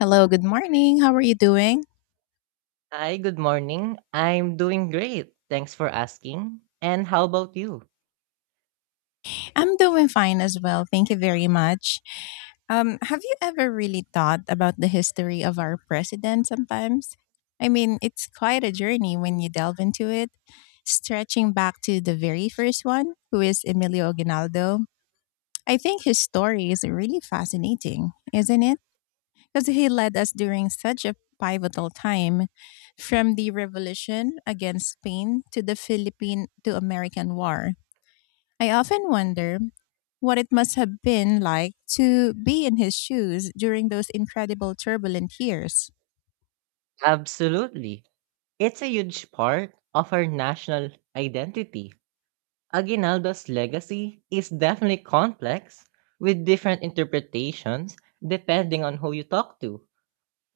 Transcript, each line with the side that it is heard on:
left: Hello, good morning. How are you doing?
right: Hi, good morning. I'm doing great. Thanks for asking. And how about you?
left: I'm doing fine as well. Thank you very much. Have you ever really thought about the history of our president sometimes? I mean, it's quite a journey when you delve into it. Stretching back to the very first one, who is Emilio Aguinaldo, I think his story is really fascinating, isn't it? Because he led us during such a pivotal time, from the revolution against Spain to the Philippine to American War. I often wonder what it must have been like to be in his shoes during those incredible turbulent years.
right: Absolutely. It's a huge part of our national identity. Aguinaldo's legacy is definitely complex, with different interpretations depending on who you talk to.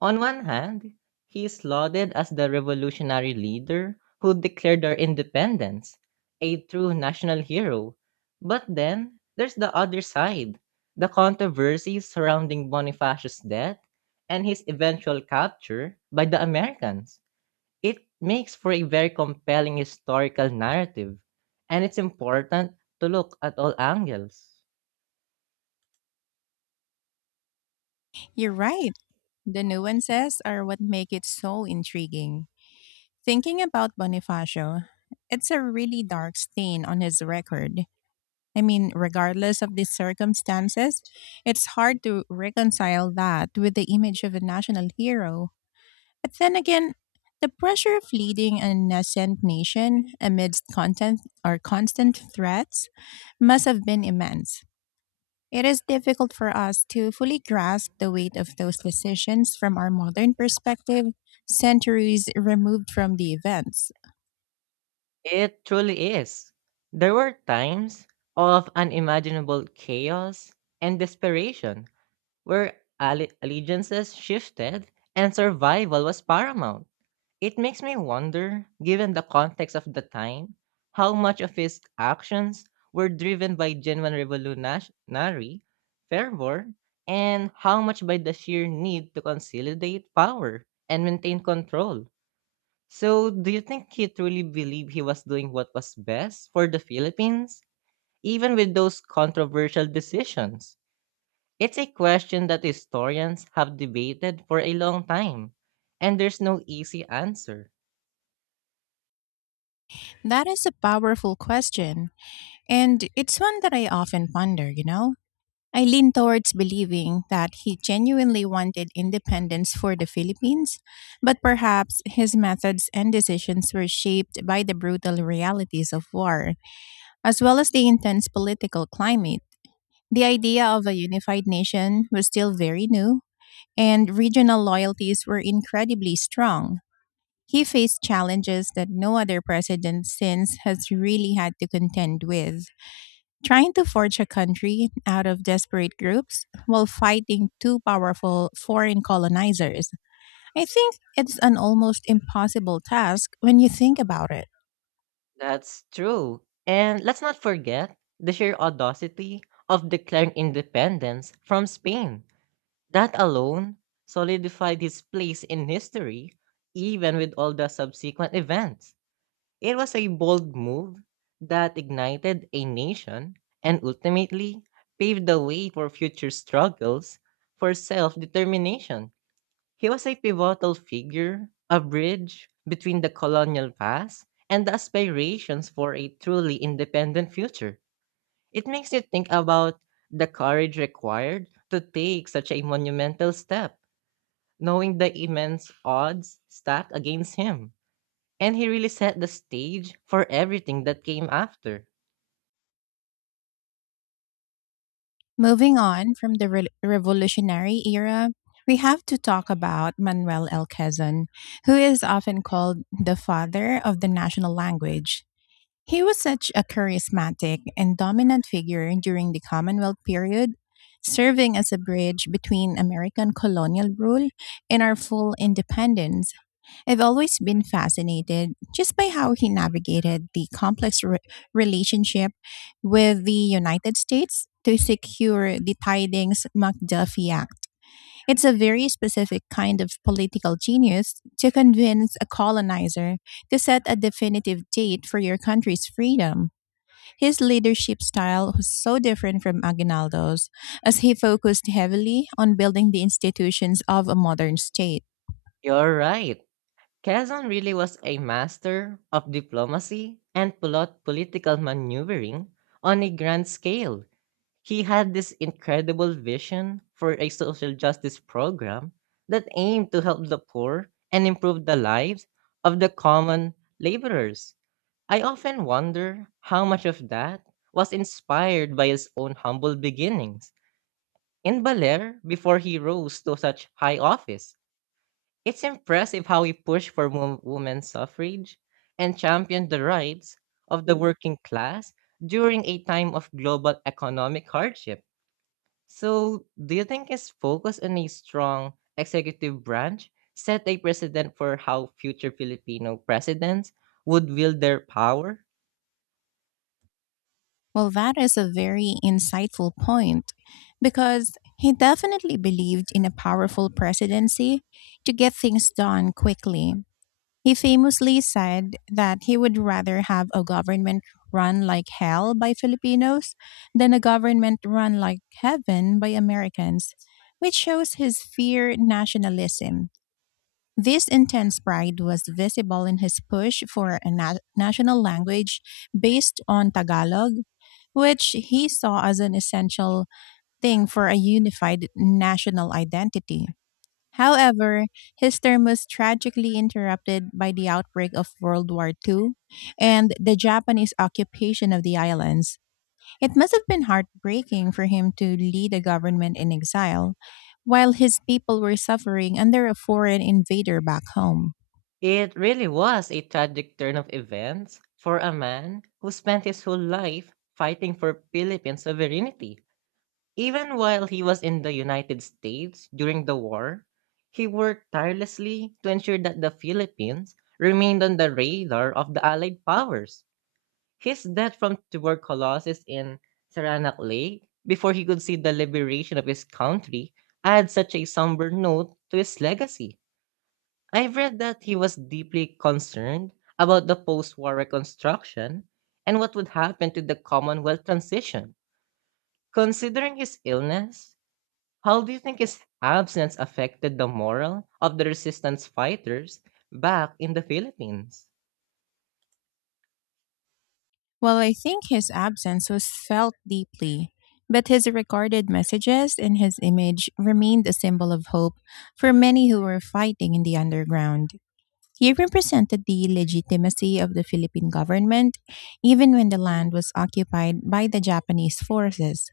right: On one hand, he is lauded as the revolutionary leader who declared our independence, a true national hero. But then, there's the other side, the controversies surrounding Bonifacio's death and his eventual capture by the Americans. It makes for a very compelling historical narrative, and it's important to look at all angles.
left: You're right. The nuances are what make it so intriguing. Thinking about Bonifacio, it's a really dark stain on his record. I mean, regardless of the circumstances, it's hard to reconcile that with the image of a national hero. But then again, the pressure of leading a nascent nation amidst content or constant threats must have been immense. It is difficult for us to fully grasp the weight of those decisions from our modern perspective, centuries removed from the events.
right: It truly is. There were times of unimaginable chaos and desperation where allegiances shifted and survival was paramount. It makes me wonder, given the context of the time, how much of his actions were driven by genuine revolutionary fervor, and how much by the sheer need to consolidate power and maintain control. So, do you think he truly believed he was doing what was best for the Philippines, even with those controversial decisions? It's a question that historians have debated for a long time, and there's no easy answer.
left: That is a powerful question, and it's one that I often ponder, you know? I lean towards believing that he genuinely wanted independence for the Philippines, but perhaps his methods and decisions were shaped by the brutal realities of war, as well as the intense political climate. The idea of a unified nation was still very new, and regional loyalties were incredibly strong. He faced challenges that no other president since has really had to contend with. Trying to forge a country out of desperate groups while fighting two powerful foreign colonizers. I think it's an almost impossible task when you think about it.
right: That's true. And let's not forget the sheer audacity of declaring independence from Spain. That alone solidified his place in history, even with all the subsequent events. It was a bold move that ignited a nation and ultimately paved the way for future struggles for self determination. He was a pivotal figure, a bridge between the colonial past and the aspirations for a truly independent future. It makes you think about the courage required to take such a monumental step, knowing the immense odds stacked against him. And he really set the stage for everything that came after.
left: Moving on from the revolutionary era, we have to talk about Manuel L. Quezon, who is often called the father of the national language. He was such a charismatic and dominant figure during the Commonwealth period, serving as a bridge between American colonial rule and our full independence. I've always been fascinated just by how he navigated the complex relationship with the United States to secure the Tidings McDuffie Act. It's a very specific kind of political genius to convince a colonizer to set a definitive date for your country's freedom. His leadership style was so different from Aguinaldo's, as he focused heavily on building the institutions of a modern state.
right: You're right. Quezon really was a master of diplomacy and political maneuvering on a grand scale. He had this incredible vision for a social justice program that aimed to help the poor and improve the lives of the common laborers. I often wonder how much of that was inspired by his own humble beginnings in Baler, before he rose to such high office. It's impressive how he pushed for women's suffrage and championed the rights of the working class during a time of global economic hardship. So, do you think his focus on a strong executive branch set a precedent for how future Filipino presidents would wield their power?
left: Well, that is a very insightful point, because he definitely believed in a powerful presidency to get things done quickly. He famously said that he would rather have a government run like hell by Filipinos than a government run like heaven by Americans, which shows his fear nationalism. This intense pride was visible in his push for a national language based on Tagalog, which he saw as an essential thing for a unified national identity. However, his term was tragically interrupted by the outbreak of World War II and the Japanese occupation of the islands. It must have been heartbreaking for him to lead a government in exile while his people were suffering under a foreign invader back home.
right: It really was a tragic turn of events for a man who spent his whole life fighting for Philippine sovereignty. Even while he was in the United States during the war, he worked tirelessly to ensure that the Philippines remained on the radar of the Allied powers. His death from tuberculosis in Saranac Lake, before he could see the liberation of his country, adds such a somber note to his legacy. I've read that he was deeply concerned about the post war reconstruction and what would happen to the Commonwealth transition. Considering his illness, how do you think his absence affected the morale of the resistance fighters back in the Philippines?
left: While I think his absence was felt deeply, but his recorded messages and his image remained a symbol of hope for many who were fighting in the underground. He represented the legitimacy of the Philippine government, even when the land was occupied by the Japanese forces.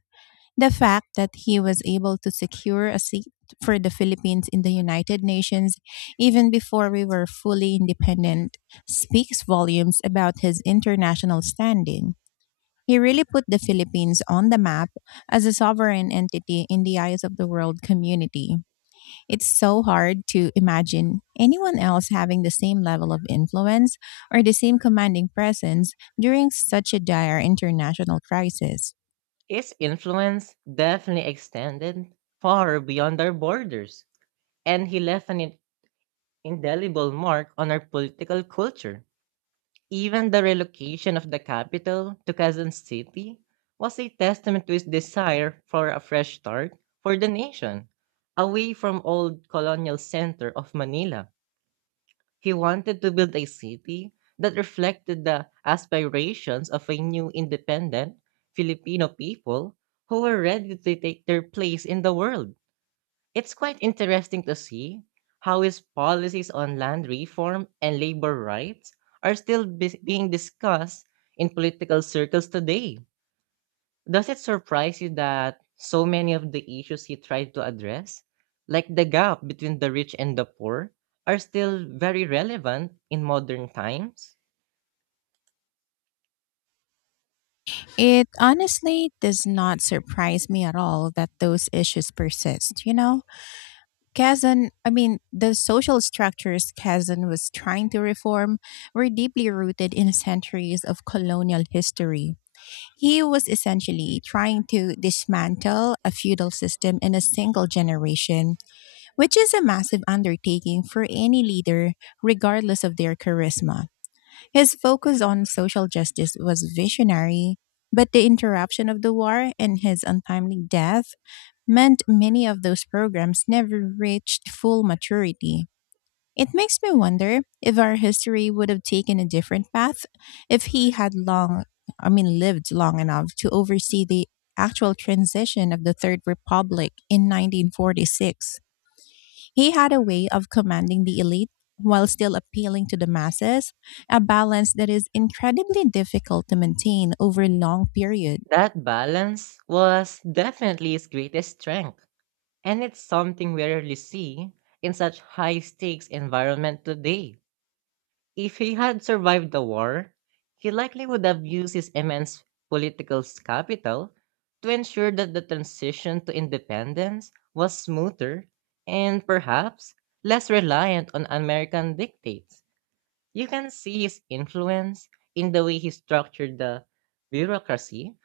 left: The fact that he was able to secure a seat for the Philippines in the United Nations, even before we were fully independent, speaks volumes about his international standing. He really put the Philippines on the map as a sovereign entity in the eyes of the world community. It's so hard to imagine anyone else having the same level of influence, or the same commanding presence, during such a dire international crisis.
right: His influence definitely extended far beyond our borders, and he left an indelible mark on our political culture. Even the relocation of the capital to Quezon City was a testament to his desire for a fresh start for the nation, away from old colonial center of Manila. He wanted to build a city that reflected the aspirations of a new independent Filipino people who were ready to take their place in the world. It's quite interesting to see how his policies on land reform and labor rights are still being discussed in political circles today. Does it surprise you that so many of the issues he tried to address, like the gap between the rich and the poor, are still very relevant in modern times?
left: It honestly does not surprise me at all that those issues persist, you know? I mean, the social structures Kazan was trying to reform were deeply rooted in centuries of colonial history. He was essentially trying to dismantle a feudal system in a single generation, which is a massive undertaking for any leader, regardless of their charisma. His focus on social justice was visionary, but the interruption of the war and his untimely death meant many of those programs never reached full maturity. It makes me wonder if our history would have taken a different path if he had, I mean, lived long enough to oversee the actual transition of the Third Republic in 1946. He had a way of commanding the elite while still appealing to the masses, a balance that is incredibly difficult to maintain over a long period.
right: That balance was definitely his greatest strength, and it's something we rarely see in such high stakes environment today. If he had survived the war, he likely would have used his immense political capital to ensure that the transition to independence was smoother, and perhaps less reliant on American dictates. You can see his influence in the way he structured the bureaucracy,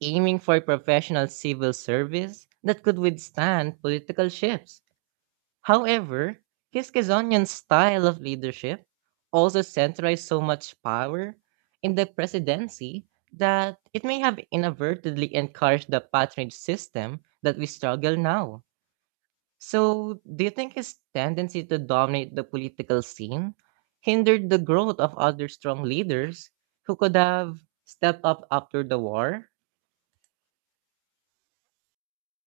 right: aiming for professional civil service that could withstand political shifts. However, Kiskisonian's style of leadership also centralized so much power in the presidency that it may have inadvertently encouraged the patronage system that we struggle now. So, do you think his tendency to dominate the political scene hindered the growth of other strong leaders who could have stepped up after the war?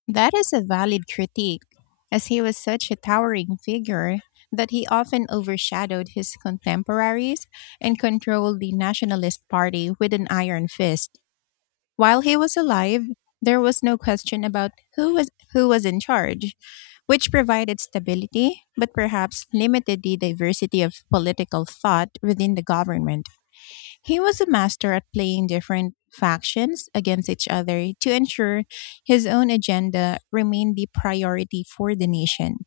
left: That is a valid critique, as he was such a towering figure that he often overshadowed his contemporaries and controlled the nationalist party with an iron fist. While he was alive, there was no question about who was in charge, which provided stability but perhaps limited the diversity of political thought within the government. He was a master at playing different factions against each other to ensure his own agenda remained the priority for the nation.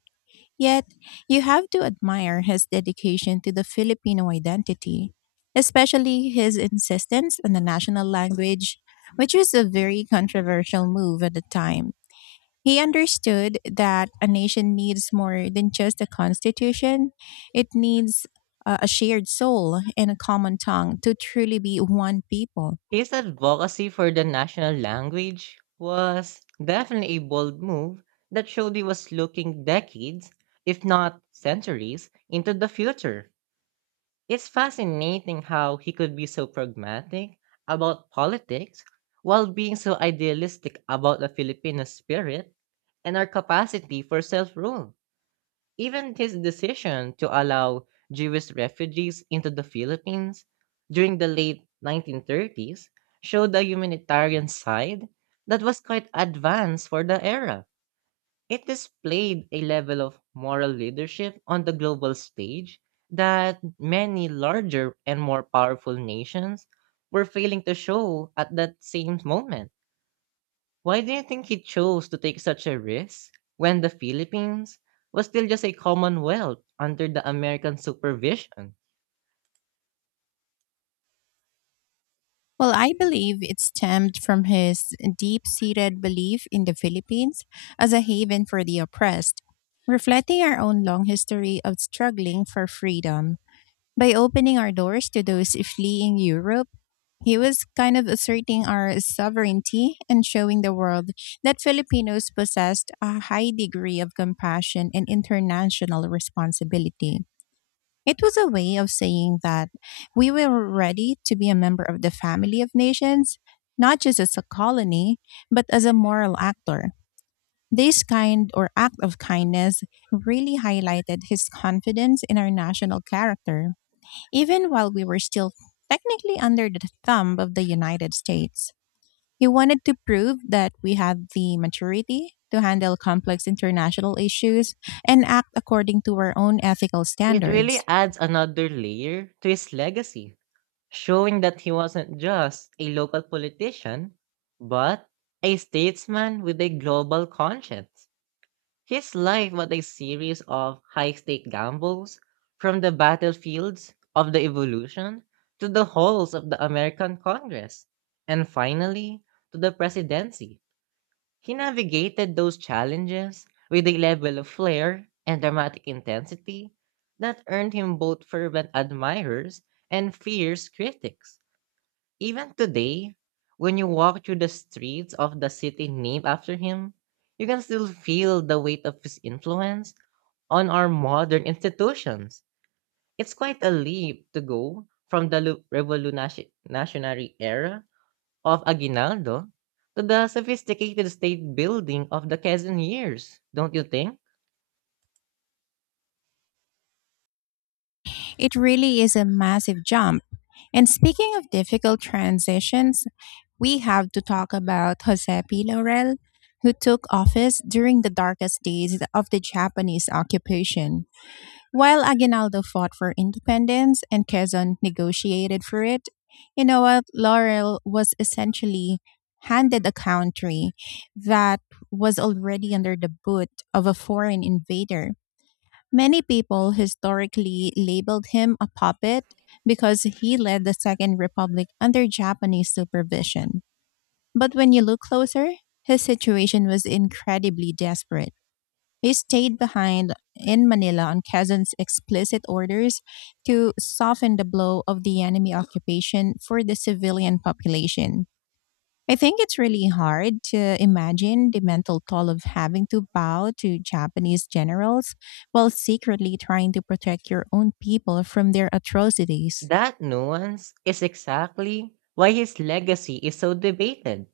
left: Yet, you have to admire his dedication to the Filipino identity, especially his insistence on the national language, which was a very controversial move at the time. He understood that a nation needs more than just a constitution, it needs a shared soul and a common tongue to truly be one people.
right: His advocacy for the national language was definitely a bold move that showed he was looking decades, if not centuries, into the future. It's fascinating how he could be so pragmatic about politics while being so idealistic about the Filipino spirit and our capacity for self rule. Even his decision to allow Jewish refugees into the Philippines during the late 1930s showed a humanitarian side that was quite advanced for the era. It displayed a level of moral leadership on the global stage that many larger and more powerful nations were failing to show at that same moment. Why do you think he chose to take such a risk when the Philippines was still just a commonwealth under the American supervision?
left: Well, I believe it stemmed from his deep seated belief in the Philippines as a haven for the oppressed, reflecting our own long history of struggling for freedom. By opening our doors to those fleeing Europe, he was kind of asserting our sovereignty and showing the world that Filipinos possessed a high degree of compassion and international responsibility. It was a way of saying that we were ready to be a member of the family of nations, not just as a colony, but as a moral actor. This kind or act of kindness really highlighted his confidence in our national character, even while we were still technically under the thumb of the United States. He wanted to prove that we had the maturity to handle complex international issues and act according to our own ethical
right: It really
left: standards.
right: adds another layer to his legacy, showing that he wasn't just a local politician, but a statesman with a global conscience. His life was a series of high-stake gambles, from the battlefields of the Evolution to the halls of the American Congress, and finally to the presidency. He navigated those challenges with a level of flair and dramatic intensity that earned him both fervent admirers and fierce critics. Even today, when you walk through the streets of the city named after him, you can still feel the weight of his influence on our modern institutions. It's quite a leap to go from the revolutionary era of Aguinaldo to the sophisticated state building of the Quezon years, don't you think?
left: It really is a massive jump. And speaking of difficult transitions, we have to talk about Jose P. Laurel, who took office during the darkest days of the Japanese occupation. While Aguinaldo fought for independence and Quezon negotiated for it, you know what? Laurel was essentially handed a country that was already under the boot of a foreign invader. Many people historically labeled him a puppet because he led the Second Republic under Japanese supervision. But when you look closer, his situation was incredibly desperate. He stayed behind in Manila on Quezon's explicit orders to soften the blow of the enemy occupation for the civilian population. I think it's really hard to imagine the mental toll of having to bow to Japanese generals while secretly trying to protect your own people from their atrocities.
right: That nuance is exactly why his legacy is so debated.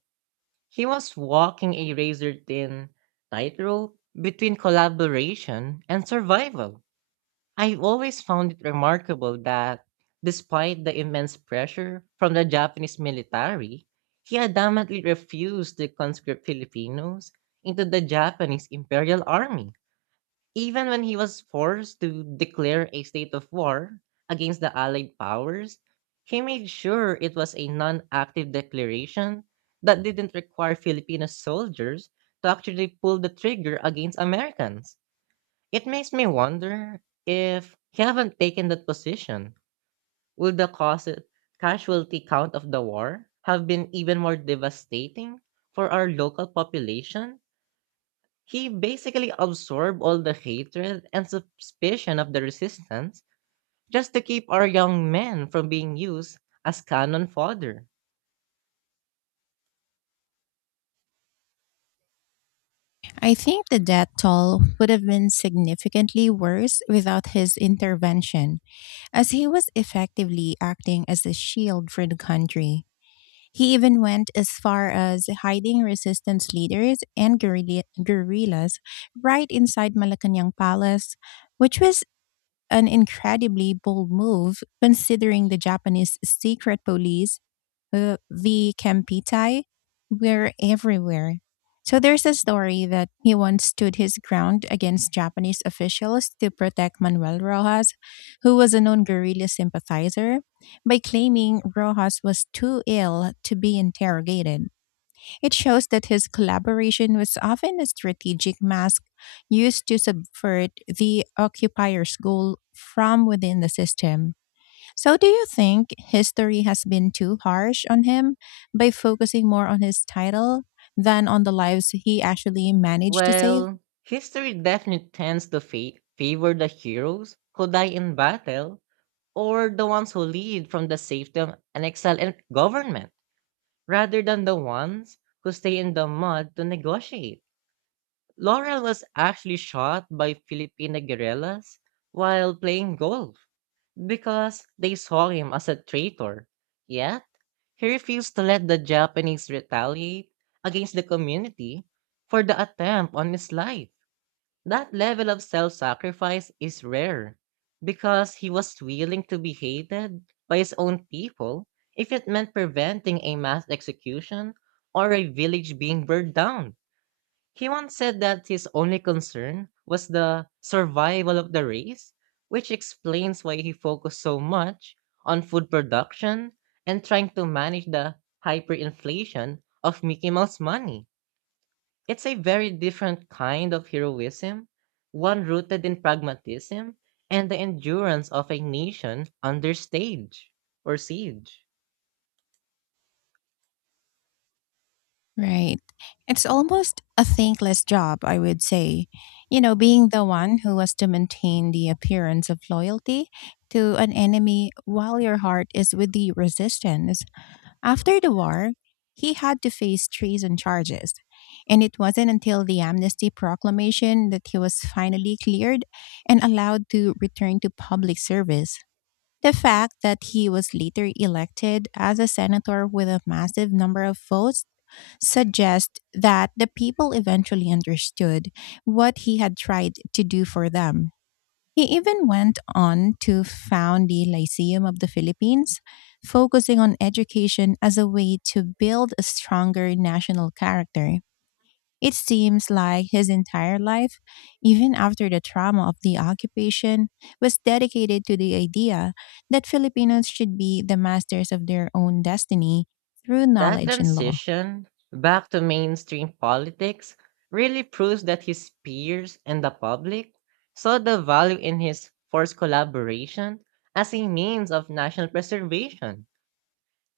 right: He was walking a razor thin tightrope between collaboration and survival. I've always found it remarkable that, despite the immense pressure from the Japanese military, he adamantly refused to conscript Filipinos into the Japanese Imperial Army. Even when he was forced to declare a state of war against the Allied powers, he made sure it was a non active declaration that didn't require Filipino soldiers to actually pull the trigger against Americans. It makes me wonder, if he haven't taken that position, would the cause casualty count of the war have been even more devastating for our local population? He basically absorbed all the hatred and suspicion of the resistance just to keep our young men from being used as cannon fodder.
left: I think the death toll would have been significantly worse without his intervention, as he was effectively acting as a shield for the country. He even went as far as hiding resistance leaders and guerrillas right inside Malacanang Palace, which was an incredibly bold move considering the Japanese secret police, the Kempitai, were everywhere. So there's a story that he once stood his ground against Japanese officials to protect Manuel Rojas, who was a known guerrilla sympathizer, by claiming Rojas was too ill to be interrogated. It shows that his collaboration was often a strategic mask used to subvert the occupier's goal from within the system. So, do you think history has been too harsh on him by focusing more on his title than on the lives he actually managed to save?
right: Well, history definitely tends to favor the heroes who die in battle, or the ones who lead from the safety of an excellent government, rather than the ones who stay in the mud to negotiate. Laurel was actually shot by Filipino guerrillas while playing golf because they saw him as a traitor. Yet, he refused to let the Japanese retaliate against the community for the attempt on his life. That level of self sacrifice is rare, because he was willing to be hated by his own people if it meant preventing a mass execution or a village being burned down. He once said that his only concern was the survival of the race, which explains why he focused so much on food production and trying to manage the hyperinflation of Mickey Mouse money. It's a very different kind of heroism, one rooted in pragmatism and the endurance of a nation under stage or siege.
left: Right. It's almost a thankless job, I would say. You know, being the one who has to maintain the appearance of loyalty to an enemy while your heart is with the resistance. After the war, he had to face treason charges. And it wasn't until the amnesty proclamation that he was finally cleared and allowed to return to public service. The fact that he was later elected as a senator with a massive number of votes suggest that the people eventually understood what he had tried to do for them. He even went on to found the Lyceum of the Philippines, focusing on education as a way to build a stronger national character. It seems like his entire life, even after the trauma of the occupation, was dedicated to the idea that Filipinos should be the masters of their own destiny through
right: That
left: knowledge and law.
right: transition back to mainstream politics really proves that his peers and the public saw the value in his forced collaboration as a means of national preservation.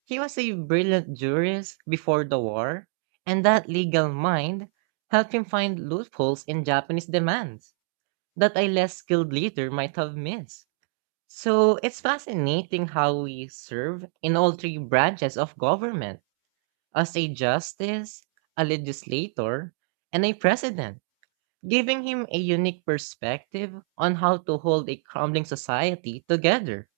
right: He was a brilliant jurist before the war, and that legal mind helped him find loopholes in Japanese demands that a less skilled leader might have missed. So it's fascinating how we serve in all three branches of government, as a justice, a legislator, and a president, giving him a unique perspective on how to hold a crumbling society together.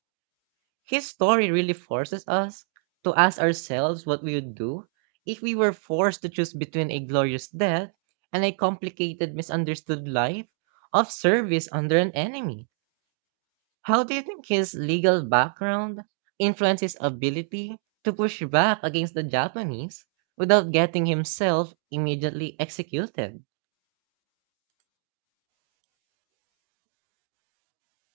right: His story really forces us to ask ourselves what we would do if we were forced to choose between a glorious death and a complicated, misunderstood life of service under an enemy. How do you think his legal background influenced his ability to push back against the Japanese without getting himself immediately executed?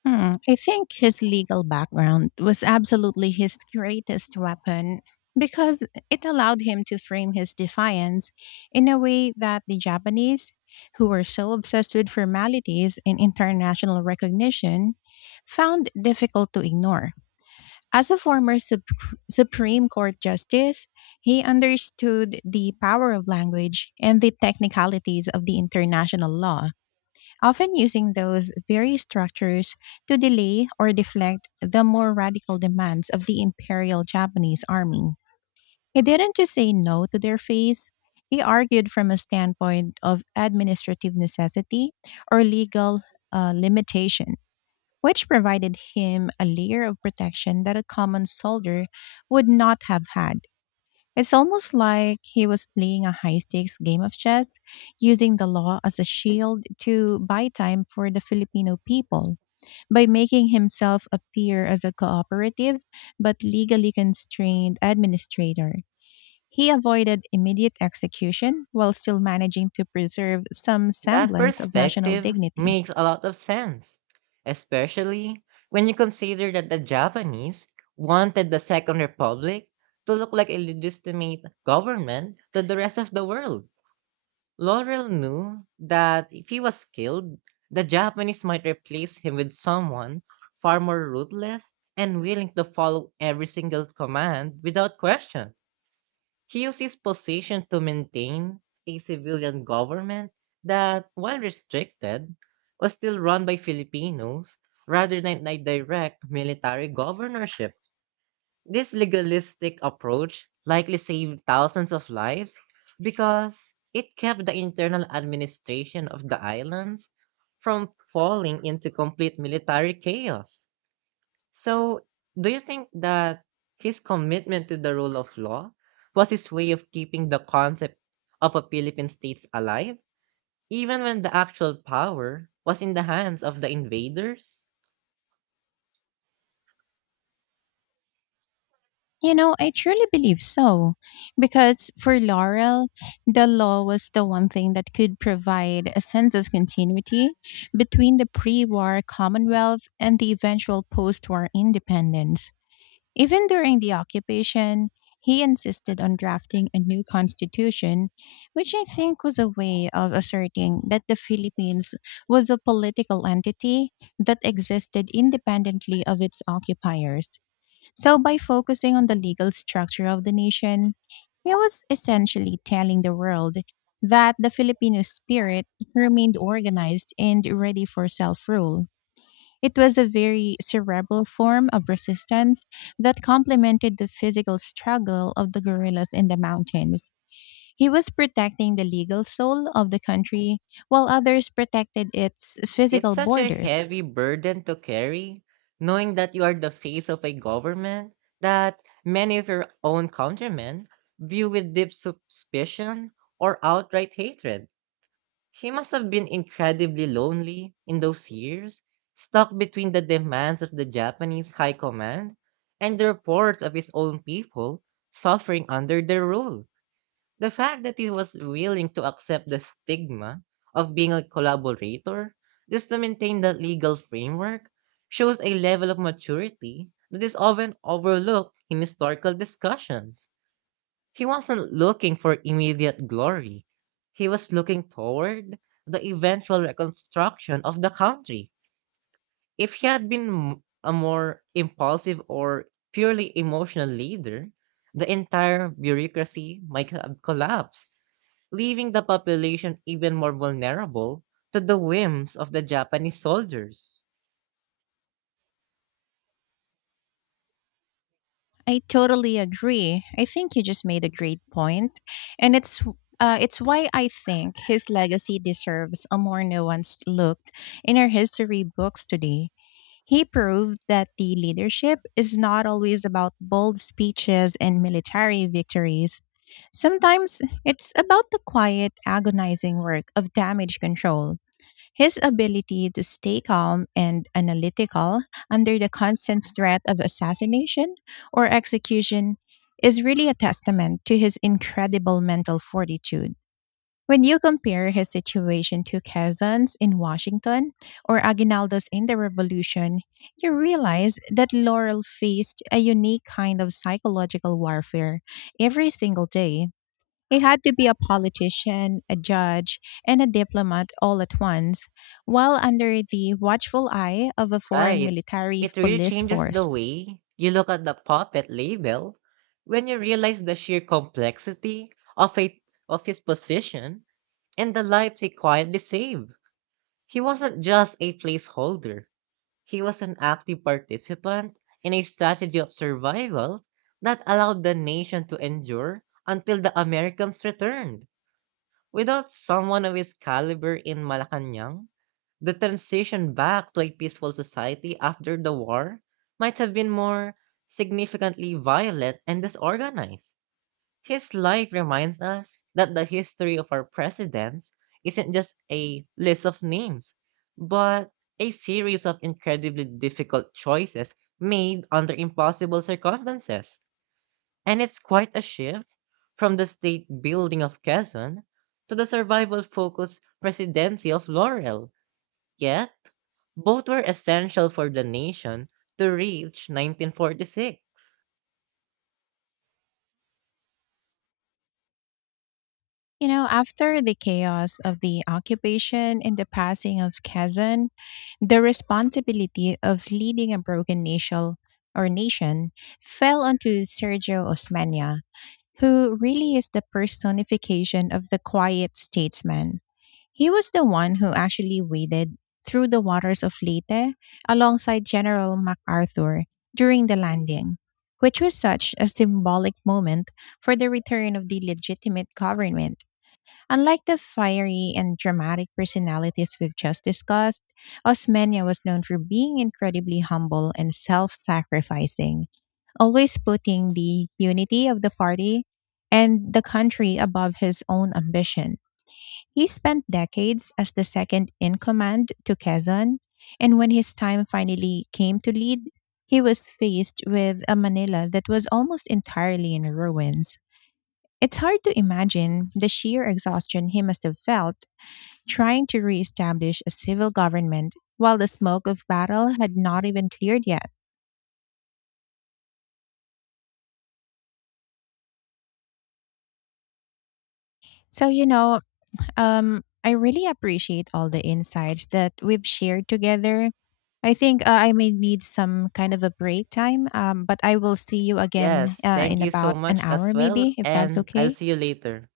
left: I think his legal background was absolutely his greatest weapon, because it allowed him to frame his defiance in a way that the Japanese, who were so obsessed with formalities and international recognition, found difficult to ignore. As a Supreme Court justice, he understood the power of language and the technicalities of the international law, often using those very structures to delay or deflect the more radical demands of the Imperial Japanese Army. He didn't just say no to their face, he argued from a standpoint of administrative necessity or legal limitation, which provided him a layer of protection that a common soldier would not have had. It's almost like he was playing a high stakes game of chess, using the law as a shield to buy time for the Filipino people by making himself appear as a cooperative but legally constrained administrator. He avoided immediate execution while still managing to preserve some
right: That
left: semblance of national
right: perspective
left: dignity.
right: makes a lot of sense, especially when you consider that the Japanese wanted the Second Republic to look like a legitimate government to the rest of the world. Laurel knew that if he was killed, the Japanese might replace him with someone far more ruthless and willing to follow every single command without question. He used his position to maintain a civilian government that, while restricted, was still run by Filipinos rather than a direct military governorship. This legalistic approach likely saved thousands of lives because it kept the internal administration of the islands from falling into complete military chaos. So, do you think that his commitment to the rule of law was his way of keeping the concept of a Philippine state alive, even when the actual power was in the hands of the invaders?
left: You know, I truly believe so. Because for Laurel, the law was the one thing that could provide a sense of continuity between the pre war Commonwealth and the eventual post war independence. Even during the occupation, he insisted on drafting a new constitution, which I think was a way of asserting that the Philippines was a political entity that existed independently of its occupiers. So, by focusing on the legal structure of the nation, he was essentially telling the world that the Filipino spirit remained organized and ready for self rule. It was a very cerebral form of resistance that complemented the physical struggle of the guerrillas in the mountains. He was protecting the legal soul of the country, while others protected its
right: It's
left: physical
right: such a
left: borders.
right: heavy burden to carry, knowing that you are the face of a government that many of your own countrymen view with deep suspicion or outright hatred. He must have been incredibly lonely in those years, stuck between the demands of the Japanese high command and the reports of his own people suffering under their rule. The fact that he was willing to accept the stigma of being a collaborator just to maintain that legal framework shows a level of maturity that is often overlooked in historical discussions. He wasn't looking for immediate glory. He was looking forward to the eventual reconstruction of the country. If he had been a more impulsive or purely emotional leader, the entire bureaucracy might have collapsed, leaving the population even more vulnerable to the whims of the Japanese soldiers.
left: I totally agree. I think you just made a great point, and it's why I think his legacy deserves a more nuanced look in our history books today. He proved that the leadership is not always about bold speeches and military victories. Sometimes it's about the quiet, agonizing work of damage control. His ability to stay calm and analytical under the constant threat of assassination or execution is really a testament to his incredible mental fortitude. When you compare his situation to Quezon's in Washington or Aguinaldo's in the Revolution, you realize that Laurel faced a unique kind of psychological warfare every single day. He had to be a politician, a judge, and a diplomat all at once, while under the watchful eye of a foreign
right: Right.
left: military
right: It really
left: police
right: changes the
left: force.
right: way you look at the puppet label when you realize the sheer complexity of a of his position and the lives he quietly saved. He wasn't just a placeholder. He was an active participant in a strategy of survival that allowed the nation to endure until the Americans returned. Without someone of his caliber in Malacanang, the transition back to a peaceful society after the war might have been more significantly violent and disorganized. His life reminds us that the history of our presidents isn't just a list of names, but a series of incredibly difficult choices made under impossible circumstances. And it's quite a shift from the state building of Quezon to the survival focused presidency of Laurel. Yet, both were essential for the nation to reach 1946.
left: You know, after the chaos of the occupation and the passing of Kazan, the responsibility of leading a broken nation fell onto Sergio Osmania, who really is the personification of the quiet statesman. He was the one who actually waded through the waters of Leyte alongside General MacArthur during the landing, which was such a symbolic moment for the return of the legitimate government. Unlike the fiery and dramatic personalities we've just discussed, Osmeña was known for being incredibly humble and self sacrificing, always putting the unity of the party and the country above his own ambition. He spent decades as the second in command to Quezon, and when his time finally came to lead, he was faced with a Manila that was almost entirely in ruins. It's hard to imagine the sheer exhaustion he must have felt trying to reestablish a civil government while the smoke of battle had not even cleared yet. So, you know, I really appreciate all the insights that we've shared together. I think I may need some kind of a break time, but I will see you again
right: Yes, thank
left: in
right: you so
left: about an
right: much
left: hour,
right: as well,
left: maybe, if that's
right: and I'll
left: okay.
right: see you later.